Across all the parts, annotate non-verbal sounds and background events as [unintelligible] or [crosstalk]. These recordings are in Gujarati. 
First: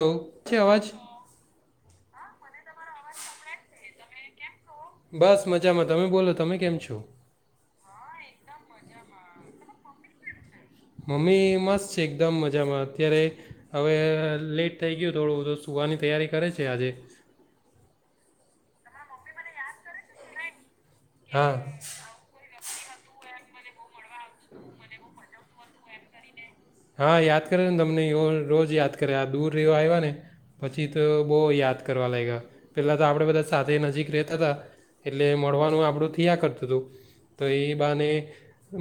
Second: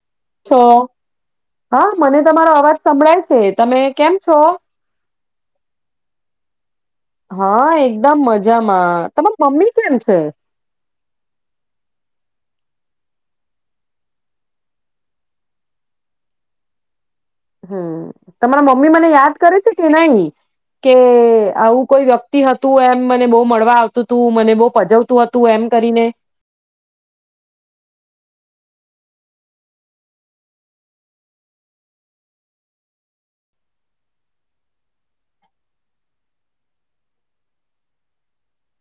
[unintelligible] છે અવાજ? છો હા મને તમારો અવાજ સંભળાય છે. તમે કેમ છો? બસ મજામાં. તમે બોલો. તમે કેમ છો? હા એકદમ મજામાં. તમાર મમ્મી કેમ છે? મમ્મી મસ્ત છે એકદમ મજામાં અત્યારે હવે લેટ થઈ ગયું થોડુંધું સુવાની તૈયારી કરે છે આજે. હમ. તમારા મમ્મી મને યાદ કરે છે કે નઈ? કે હા આવું કોઈ વ્યક્તિ હત તું એમ મને બહુ મળવા આવ તું મને બહુ પજવતું હતું એમ? કરીને હા યાદ કરે ને તમને રોજ યાદ કરે આ દૂર ર આવ્યાને પછી તો બહુ યાદ કરવા લાગ્યા. પેલા તો આપણેે બધા સાથે નજીક રહેતા હતા એટલે મળવાનું આપણું થયા કરતું હતું તો એ બાને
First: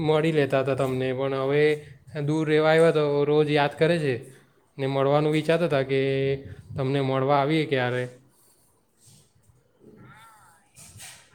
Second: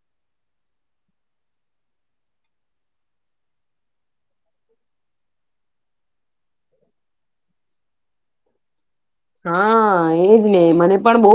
મળી લેતા હતા તમને પણ હવે દૂર રહેવા આવ્યા તો રોજ યાદ કરે છે. મળવાનું વિચારતા કે તમને મળવા આવીએ ક્યારેક. હા એજ ને મને પણ બહુ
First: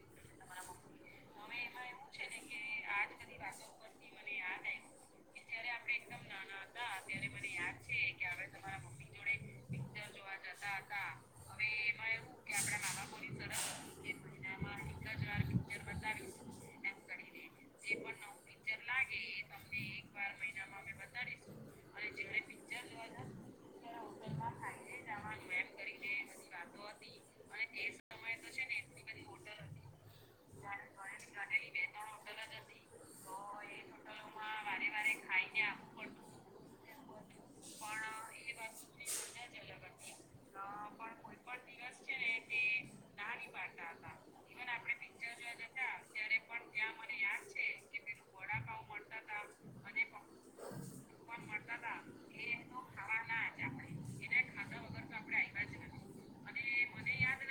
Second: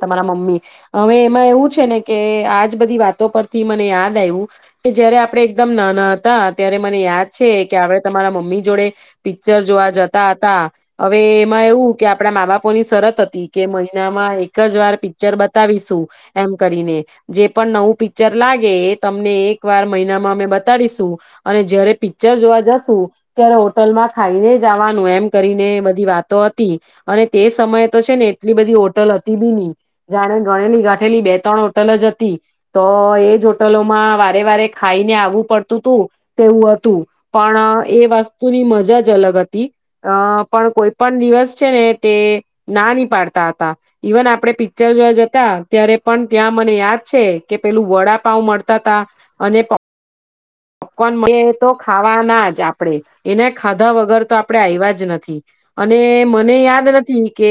તમારા મમ્મી હવે એમાં એવું છે ને કે આજ બધી વાતો પરથી મને યાદ આવ્યું કે જયારે આપડે એકદમ નાના હતા ત્યારે મને યાદ છે કે આપણે તમારા મમ્મી જોડે પિક્ચર જોવા જતા હતા હવે એમાં એવું કે આપણા મા બાપોની શરત હતી કે મહિનામાં એક જ વાર પિક્ચર બતાવીશું એમ કરીને જે પણ નવું પિક્ચર લાગે એ તમને એક વાર મહિનામાં અમે બતાડીશું અને જયારે પિક્ચર જોવા જશું ત્યારે હોટલમાં ખાઈને જવાનું એમ કરીને બધી વાતો અને તે સમયે તો છે ને એટલી બધી હોટલ હતી બીની જાણે ગણેલી ગાંઠેલી બે ત્રણ હોટલ જ હતી તો એજ હોટલોમાં વારે વારે ખાઈને આવવું પડતું હતું તેવું હતું પણ એ વસ્તુની મજા જ અલગ હતી અ પણ કોઈ પણ દિવસ ને નાની પાડતા હતા, ઇવન આપણે પિક્ચર જોવા જતા ત્યારે પણ ત્યાં મને યાદ છે કે પેલું વડાપાવ મળતા હતા અને પોપકોન તો ખાવાના જ આપણેે એના ખાધા વગર તો આપણેે આવ્યા જ નથી અને મને યાદ નથી કે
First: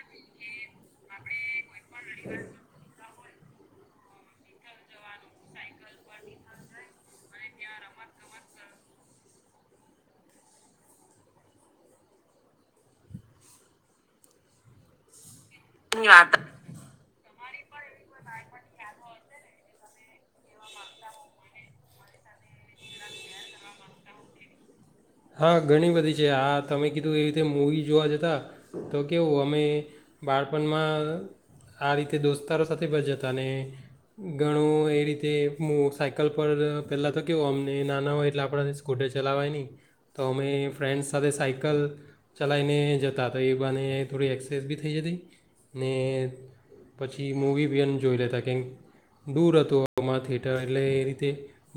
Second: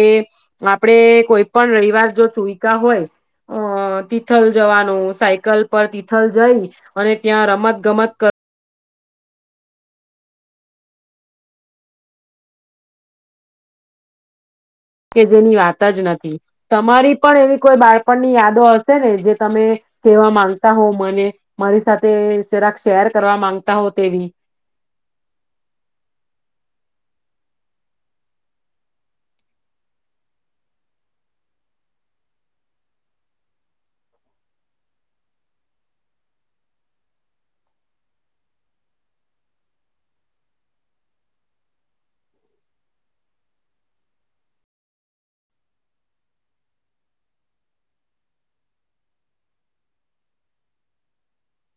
આપણે કોઈ પણ રવિવાર જો ચુઈકા હોય અ તિથલ જવાનું સાયકલ પર તિથલ જઈ અને ત્યાં રમત ગમત કર ની વાત જ નથી તમારી પણ એવી કોઈ બાળ પણની યાદો હશે ને જે તમે કવા માંગતા હો મને મારી સાથેરાક શેર કરવા માંગતા હો તેવી એવી રીતે મૂવી જોવા જતા તો કેવું અમે બાળપણમાં આ રીતે દોસ્તારો સાથે પણ જતા ને ઘણું એ રીતે હું સાયકલ પર પહેલાં તો કેવું અમને નાના હોય એટલે આપણા સ્કૂટર ચલાવાય નહીં તો અમે ફ્રેન્ડ્સ સાથે સાયકલ ચલાવીને જતા તો એ બા ને થોડી એક્સેસ બી થઈ જતી ને પછી મૂવી બી એન જોઈ લેતા કે દૂર હતું અમામાં થિયેટર એટલે એ રીતે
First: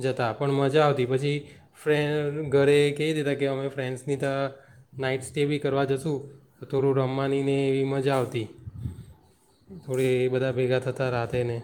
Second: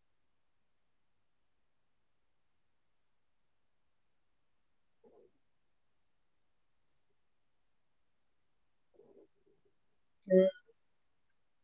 જતા પણ મજા આવતી પછી ફ્રેન્ ઘરે કહી દેતા કે અમે ફ્રેન્ડ્સની તો નાઈટ સ્ટે બી કરવા જશું થોડું રમવાનીને એવી મજા આવતી. થોડી બધા ભેગા રાતે ને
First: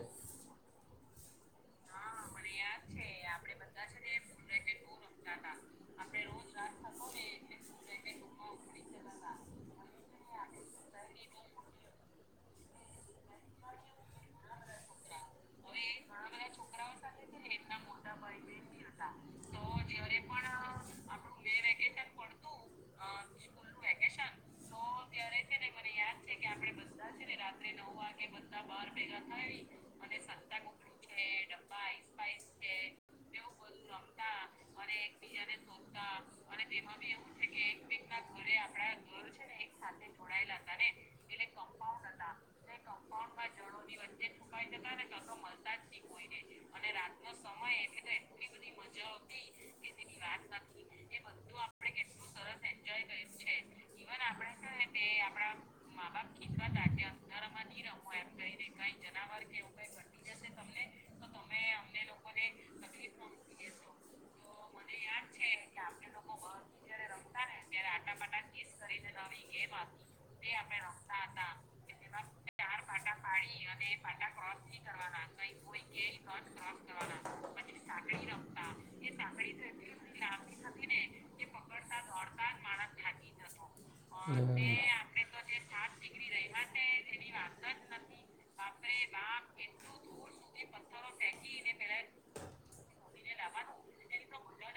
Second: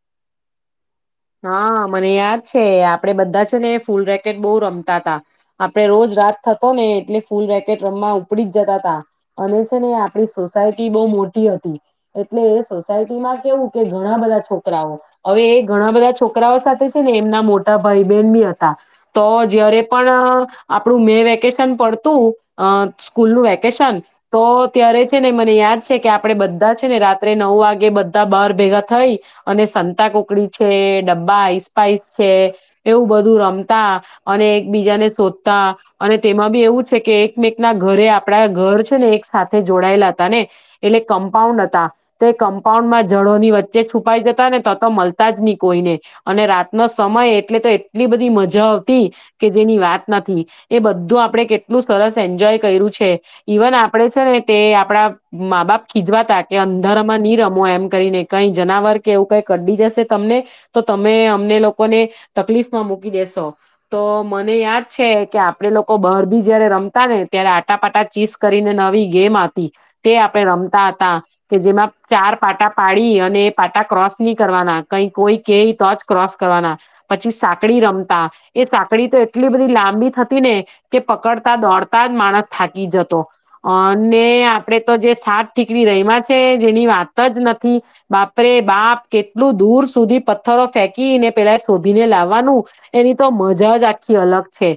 હા, મને યાદ છે આપડે બધા છે ને ફૂલ રેકેટ બહુ રમતા તા આપડે રોજ રાત થતો ને એટલે ફૂલ રેકેટ રમવા ઉપડી જ જતા તા અને છે ને આપડી સોસાયટી બહુ મોટી હતી એટલે એ સોસાયટીમાં કેવું કે ઘણા બધા છોકરાઓ હવે એ ઘણા બધા છોકરાઓ સાથે છે ને એમના મોટા ભાઈ બહેન બી હતા તો જયારે પણ આપડુ મે વેકેશન પડતું અહ સ્કૂલનું વેકેશન તો ત્યારે છે ને મને યાદ છે કે આપડે બધા છે ને રાત્રે નવ વાગ ગે બધા બાર ભેગા થઈ અને સંતા કોકડી છે ડબ્બાસ્પાઈસ છે એવું બધું રમતા અને એકબીજાને શોધતા અને તેમાં બી એવું છે કે એકમેક ના ઘરે આપડા ઘર છે ને એક સાથે જોડાયેલા હતા ને એટલે કમ્પાઉન્ડ હતા તો એ કંપ પાઉન્ડ માં જડોની વચ્ચે છુપાઈ જતા ને તો મલતા જ ની. કોઈને. અને રાતનો સમય એટલે તો એટલી બધી મજા આવતી કે જેની વાત નથી એ બધું આપણે કેટલું સરસ એન્જોય કર્યું છે ઈવન આપડે છે ને તે આપડા મા બાપ ખીજવાતા કે અંદરમાં માં એમ કરીને કઈ જનાવર કે એવું કઈ કડી જશે તમને તો તમે અમને લોકોને તકલીફમાં મૂકી દેેશો તો મને યાદ છે કે આપડે લોકો બહાર ભી જયારે રમતા ને ત્યારે આટાપાટા ચીસ કરીને નવી ગેમ હતી તે આપડે રમતા હતા કે જેમાં ચાર પાટા પાડી અને એ પાટા ક્રોસ નહી કરવાના કઈ કોઈ કે તો જ ક્રોસ કરવાના પછી સાંકડી રમતા એ સાકડી તો એટલી બધી લાંબી થતી ને કે પકડતા દોડતા જ માણસ થાકી જતો અને આપડે તો જે સાત ઠીકડી રહીમાં છે જે ની વાત જ નથી બાપરે બાપ કેટલું દૂર સુધી ફેંકીને પેલા શોધીને લાવવાનું એની તો મજા જ આખી અલગ છે.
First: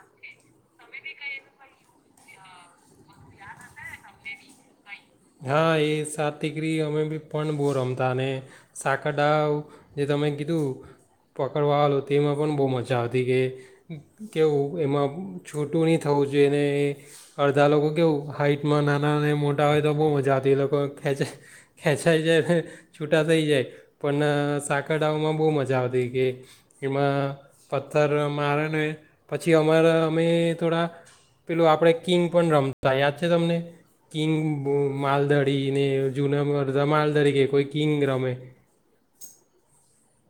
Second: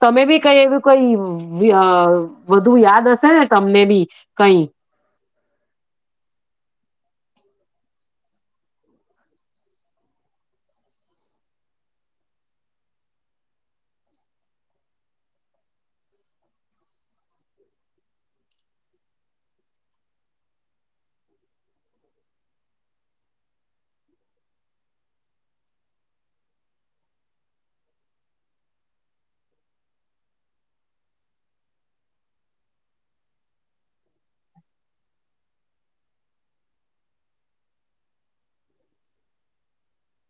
તમે બી કઈ એવું કઈ અ વધુ યાદ હશે ને તમને બી કઈ? હા એ સાત દીકરી અમે બી પણ બહુ રમતા ને સાકરડા જે તમે કીધું પકડવાવાલો તેમાં પણ બહુ મજા આવતી કે કેવું એમાં છૂટું નહીં થવું જોઈએને એ અડધા લોકો કેવું હાઈટમાં નાના મોટા હોય તો બહુ મજા આવતી એ લોકો ખેંચે. ખેંચાઈ જાય, છૂટા થઈ જાય પણ સાકર ડમાં બહુ મજા આવતી કે એમાં પથ્થર મારે પછી અમારા અમે થોડા પેલું આપડે કિંગ પણ રમતા યાદ છે તમને? કિંગ, માલદડીને જૂના રમાલ તરીકે કોઈ કિંગ રમે.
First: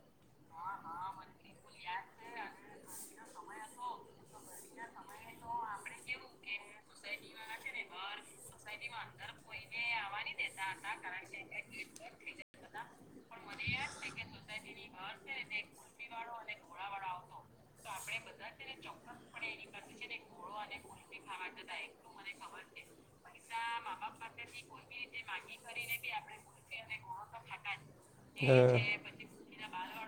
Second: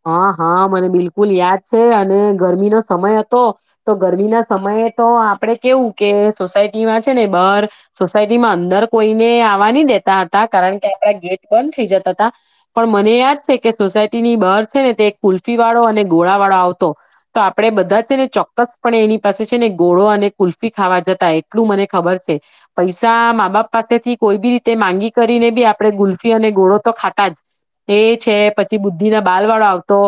હા હા મને બિલકુલ યાદ છે અને ગરમીનો સમય હતો. તો ગરમી ના સમયે તો આપડે કેવું કે સોસાયટીમાં છે ને બાર સોસાયટીમાં અંદર કોઈને આવવા ન દેતા હતા. કારણ કે આપડા ગેટ બંધ થઈ જતા હતા પણ મને યાદ છે કે સોસાયટીની બહર છે ને તે કુલ્ફી વાળો અને ગોળા વાળો આવતો તો આપડે બધા છે ને ચોક્કસ પણ એની પાસે છે ને ગોળો અને કુલ્ફી ખાવા જતા. એટલું મને ખબર છે પૈસા મા બાપ પાસેથી કોઈ બી તે માંગી કરીને બી આપડણે ગુલ્ફી અને ગોળો તો ખાતા જ. એ છે હા પછી બુદ્ધિ ના બાર વાળો આવતો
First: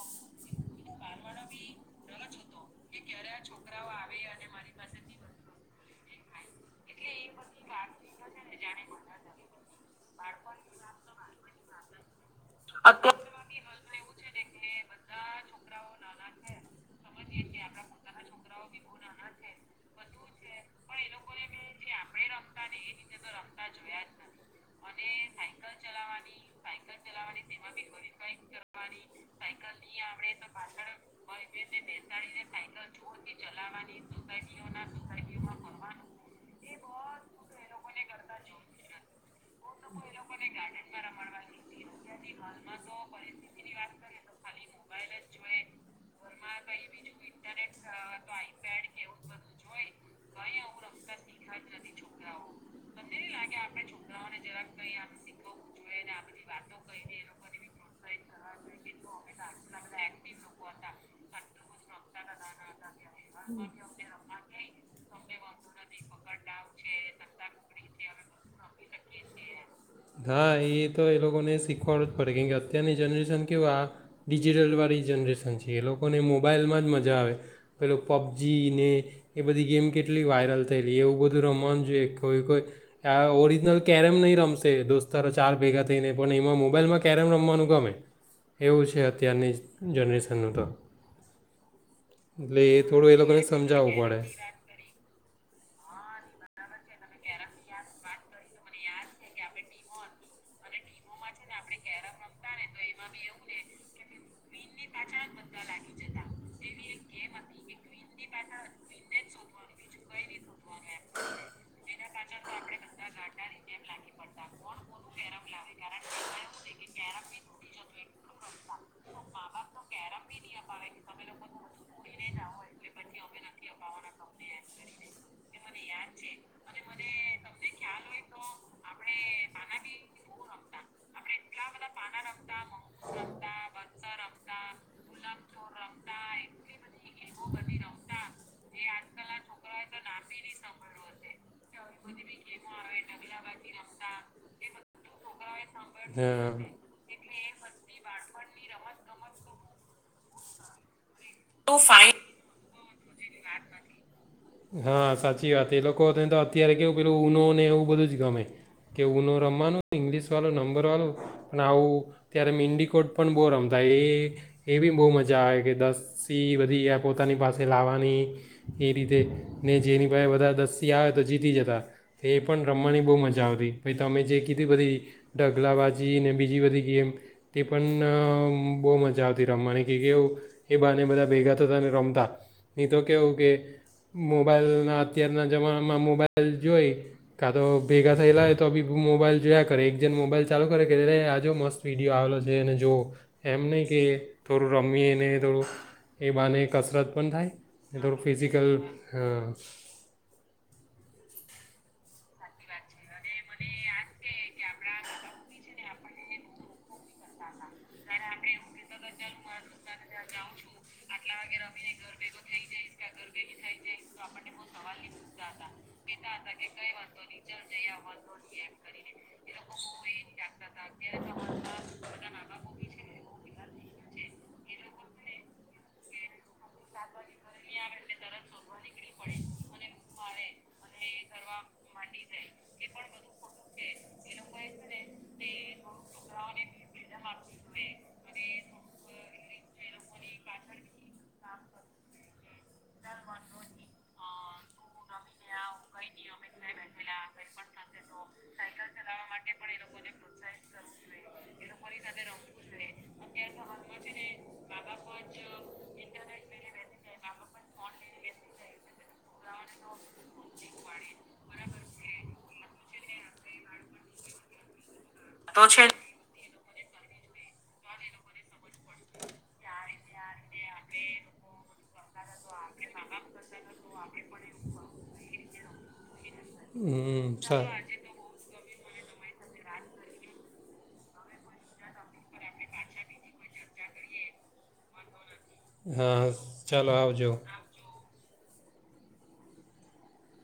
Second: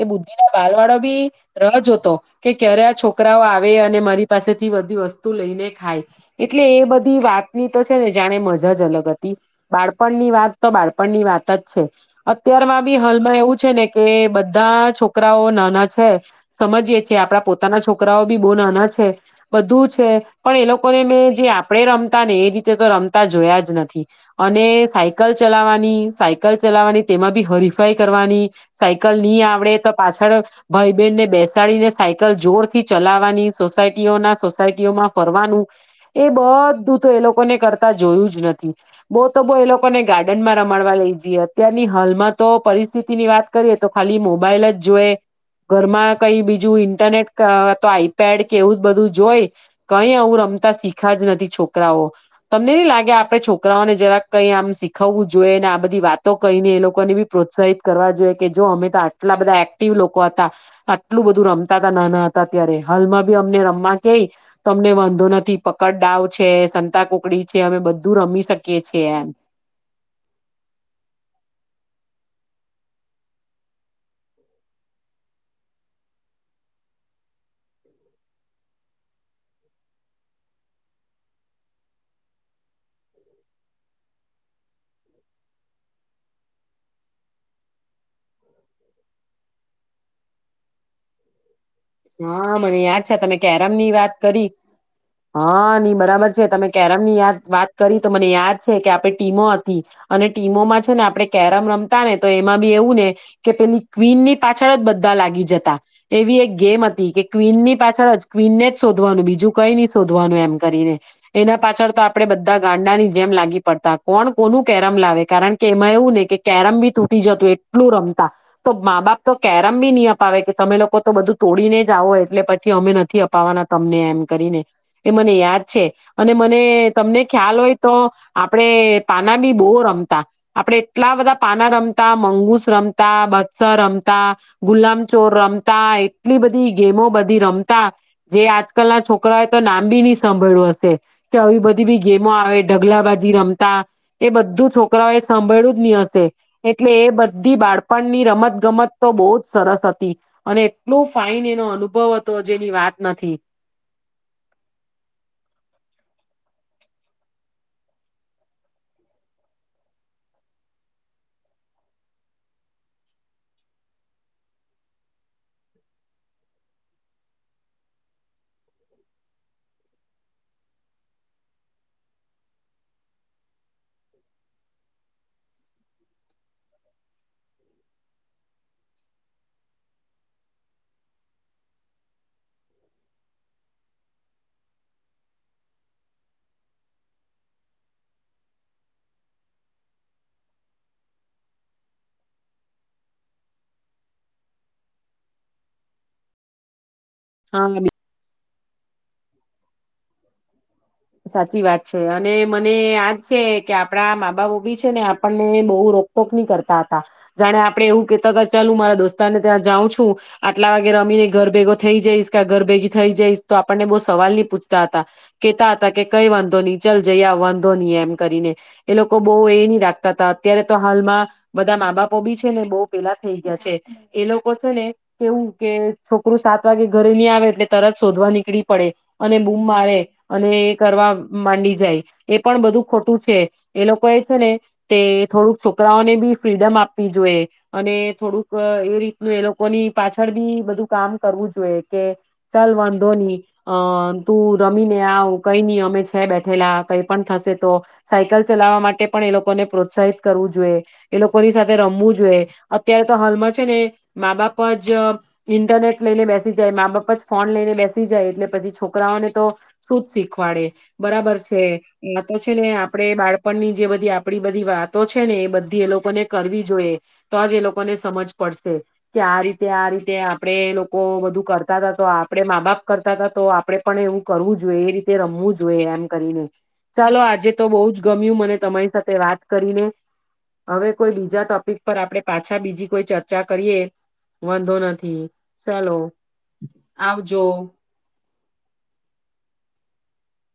એ બુદ્ધિ ના બાલ વાળો બી રા જોતો. કે કે રયા છોકરાઓ આવે અને મારી પાસેથી બધી વસ્તુ લઈને ખાય. એટલે એ બધી વાતની તો છે ને જાણે મજા જ અલગ હતી. બાળપણની વાત તો બાળપણની વાત જ છે. અત્યારમાં બી હાલમાં એવું જ કે બધા છોકરાઓ નાના છે સમજીયીએ આપડા પોતાના છોકરાઓ બી બહ નાના છે. બધું છે પણ એ લોકોને મેં જે આપણે તા ને એ રીતે તો રમતા જોયા જ નથી અને સાયકલ ચલાવવાની સાયકલ ચલાવવાની તેમાં બી હરીફાઈ કરવાની સાયકલ નહી આવડે તો પાછળ ભાઈ બહેનને બેસાડીને સાયકલ જોરથી ચલાવાની સોસાયટીઓ ના સોસાયટીઓમાં ફરવાનું એ બ તું તો એ લોકોને કરતા જોયું જ નથી. બવ તો બવ એ લોકોને ગાર્ડન માં રમાડવા લઈ જઈએ. અત્યારની હાલમાં તો પરિસ્થિતિ ની વાત કરીએ તો ખાલી મોબાઈલ જ જોએ. ઘરમાં કઈ બીજું ઇન્ટરનેટ કા તો આઈપેડ કે એવું જ બધું જોઈ, કઈ આવું રમતા શીખા જ નથ છોકરાઓ. તમને નહી લાગે આપડે છોકરાઓને જરાક કઈ આમ શીખવવું જોઈએ, ને આ બધી વાતો કહીને એ લોકો ને બી પ્રોત્સાહિત કરવા જોઈએ. કે જો અમે તો આટલા બધા એક્ટિવ લોકો હતા. આટલું બધું રમતા તા નાના હતા ત્યારે, હાલમાં બી અમને રમવા કેય તો અમને વાંધો નથી. પકડદાવ છે, સંતાકુકડી છે, અમે બધું રમી શકીએ છે એમ. હા એ તો એ લોકોને શીખવાડવું પડે, કેમકે અત્યારની જનરેશન કેવા આ ડિજિટલ વાળી જનરેશન છે, એ લોકોને મોબાઈલમાં જ મજા આવે. પેલું પબજી ને, એ બધી ગેમ કેટલી વાયરલ થઈ એ એવું બધું રમવાનું જોઈએ. કોઈ-કોઈ આ ઓરિજિનલ કેરેમ નહીં રમશે દોસ્તારો ચાર ભેગા થઈને, પણ એમાં મોબાઈલમાં કેરેમ રમવાનું ગમે. એવું છે અત્યારની જનરેશનનું તો. હા, એટલે મને એ યાદ થોડું એ છે તમે લોકોને કેરમ ની સમજાવવું વાત પડે. કરી, હા. ની બરાબર છે. તમે કેરમ ની યાદ વાત કરી તો મને યાદ છે કે આપણે ટીમો હતી, અને ટીમોમાં છે ને આપણે કેરમ રમતા ને તો એમાં બી એવું ને કે પેલી ક્વીન ની પાછળ જ બધા લાગી જતા, એવી એક ગેમ હતી કે ક્વીન ની પાછળ જ ક્વીનને જ શોધવાનું બીજું કંઈ નહી શોધવાનું એમ કરીને, એના પાછળ તો આપણે બધા ગાંડા ની જેમ લાગી પડતા, કોણ કોનું કેરમ લાવે કારણ કે એમાં એવું ને કે કેરમ બી તૂટી જતું, એટલું રમતા, તો મા બાપ તો કેરમ બી નહી અપાવે કે તમે લોકો તો બધું તોડીને જ આવો એટલે પછી અમે નથી અપાવવાના તમને એમ કરીને. એ મને યાદ છે. અને મને તમને ખ્યાલ હોય તો આપડે પાના બી બહુ રમતા, આપણેે એટલા બધા પાના રમતા, મંગુસ રમતા, બત્સર રમતા, ગુલામચોર રમતા, એટ ટલી બધી ગેમો બધી રમતા, જે આજકાલ ના છોકરાઓ એ તો નામ બી નહીં સાભળ્યું હશે, કે આવી બધી બી ગેમો આવે, ઢગલા બાજી રમતા, એ બધું છોકરાઓ એ સાંભળ્યું જ નહીં હશે, હા એટલે એ બધી બાળપણની રમત ગમત તો બહુ જ સરસ હતી. અને [unintelligible] ફાઈન એનો અનુભવ હતો, જેની વાત નથી હ સાચી વાત, એ લોકો ને તો અત્યારે કેવું પેલું ઉનો ને એવું બધું જ ગમે, કે ઉનો રમમાનું ને ઇંગ્લિશ વાળો, નંબર વાળો પણ આવું ત્યારે મીંડી કોટ પણ બહુ રમતા એ એ બી બહુ મજા આવે કે દસી બધી આ પોતાની પાસે લાવા ની એ રીતે ને જેની પાસે બધાર દસ્તી આવે તો જીતી જતા, એ પણ રમવાની બો મજા આવતી, પહિ તમે જે કીધી બધી ઢગલા બાજી, ને બીજી બધી ગેમ તે પણ બહુ મજા આવતી રમમાની કે કે એ બાને બધા ભેગા થતા ને રમતા. ની તો કેવું કે મોબાઈલના અત્યારના જમાનામાં મોબાઈલ જોઈ, કાં તો ભેગા થયેલા હોય તો બી મોબાઈલ જોયા કરે એક જણ મોબાઈલ ચાલુ કરે કે આ જો મસ્ત વિડીયો આવેલો છે એને જુઓ, એમ નહીં કે થોડું રમીએને થોડું એ બાને કસરત પણ હા એ ઘણું ફિઝિકલ હ. સાચી વાત છે. અને મને યાદ છે કે આપડા મા બાપો બી છે ને આપણને બહુ રોકટોક ની કરતા હતા, જાણે આપડે એવું કેતા હતા ચાલ હુ મારા દોસ્તાને ત્યાં જાઉં છું આટલા વાગે રમીને ઘર ભેગો થઈ જઈશ કે ઘર ભેગી થઇ જઈશ તો આપણને બહુ સવાલ ની પૂછતા હતા કેતા કે કઈ વાંધો નહી ચલ જઈયા વાંધો નહી એમ કરીને એ લોકો બહુ એ નહી રાખતા તા અત્યારે તો હાલમાં બધા મા બાપો બી છે ને બો પેલા થઈ ગયા છે, એ લોકો છે ને કેવું કે છોકરું સાત વાગે ઘરે નહી આવે એટલે તરત શોધવા નીકળી પડે અને બૂમ મારે અને કરવામ માંડી જાય, એ પણ બધું ખોટું છે, એ લોકો એ છે ને કે થોડુંક છોકરાઓને બી ફ્રીડમ આપી જોયે અને થોડુંક એ રીતનું એ લોકોની પાછળ બી બધું કામ કરવું જોયે કે ચાલ વાંધો ની અ તું રમીને આવ અમે છે બેઠેલા કઈ પણ થશે તો સાયકલ ચલાવવા માટે પણ એ લોકોને પ્રોત્સાહિત કરવું જોયે, એ લોકોની સાથે રમવું જોયે, અત્યારે તો હાલમાં છે ને મા બાપ અ જ ઇન્ટરનેટ લઈને બેસી જાય, મા બાપ અ જ ફોન લઈને બેસી જાય, એટલે પછી છોકરાઓને તો સુ શીખવા ડે, બરાબર છે નતો છે ને આપડે બાળપણની જે બધી આપડી બધી વાતો છે ને એ બધી એ લોકોને ક કરવી જોયે તો જ એ લોકોને સમજ પડશે કે આ રીતે આ રીતે આ આપણે એ લોકો બધું કરતા તા તો આપણે મા બાપ કરતા હતા તો આપણે પણ એવું કરવું જોઈએ એ રીતે તે રમવું જોયે એમ કરીને, ચાલો હમ આજે સા તો બહુ જ ગમ્યું મને તમારી સાથે વાત કરીને, હવે કોઈ બીજા ટોપિક પર આપણે પાછા બીજી કોઈ ચર્ચા કરીએ વાંધો નથી. ચાલો હા ચાલો આવજો.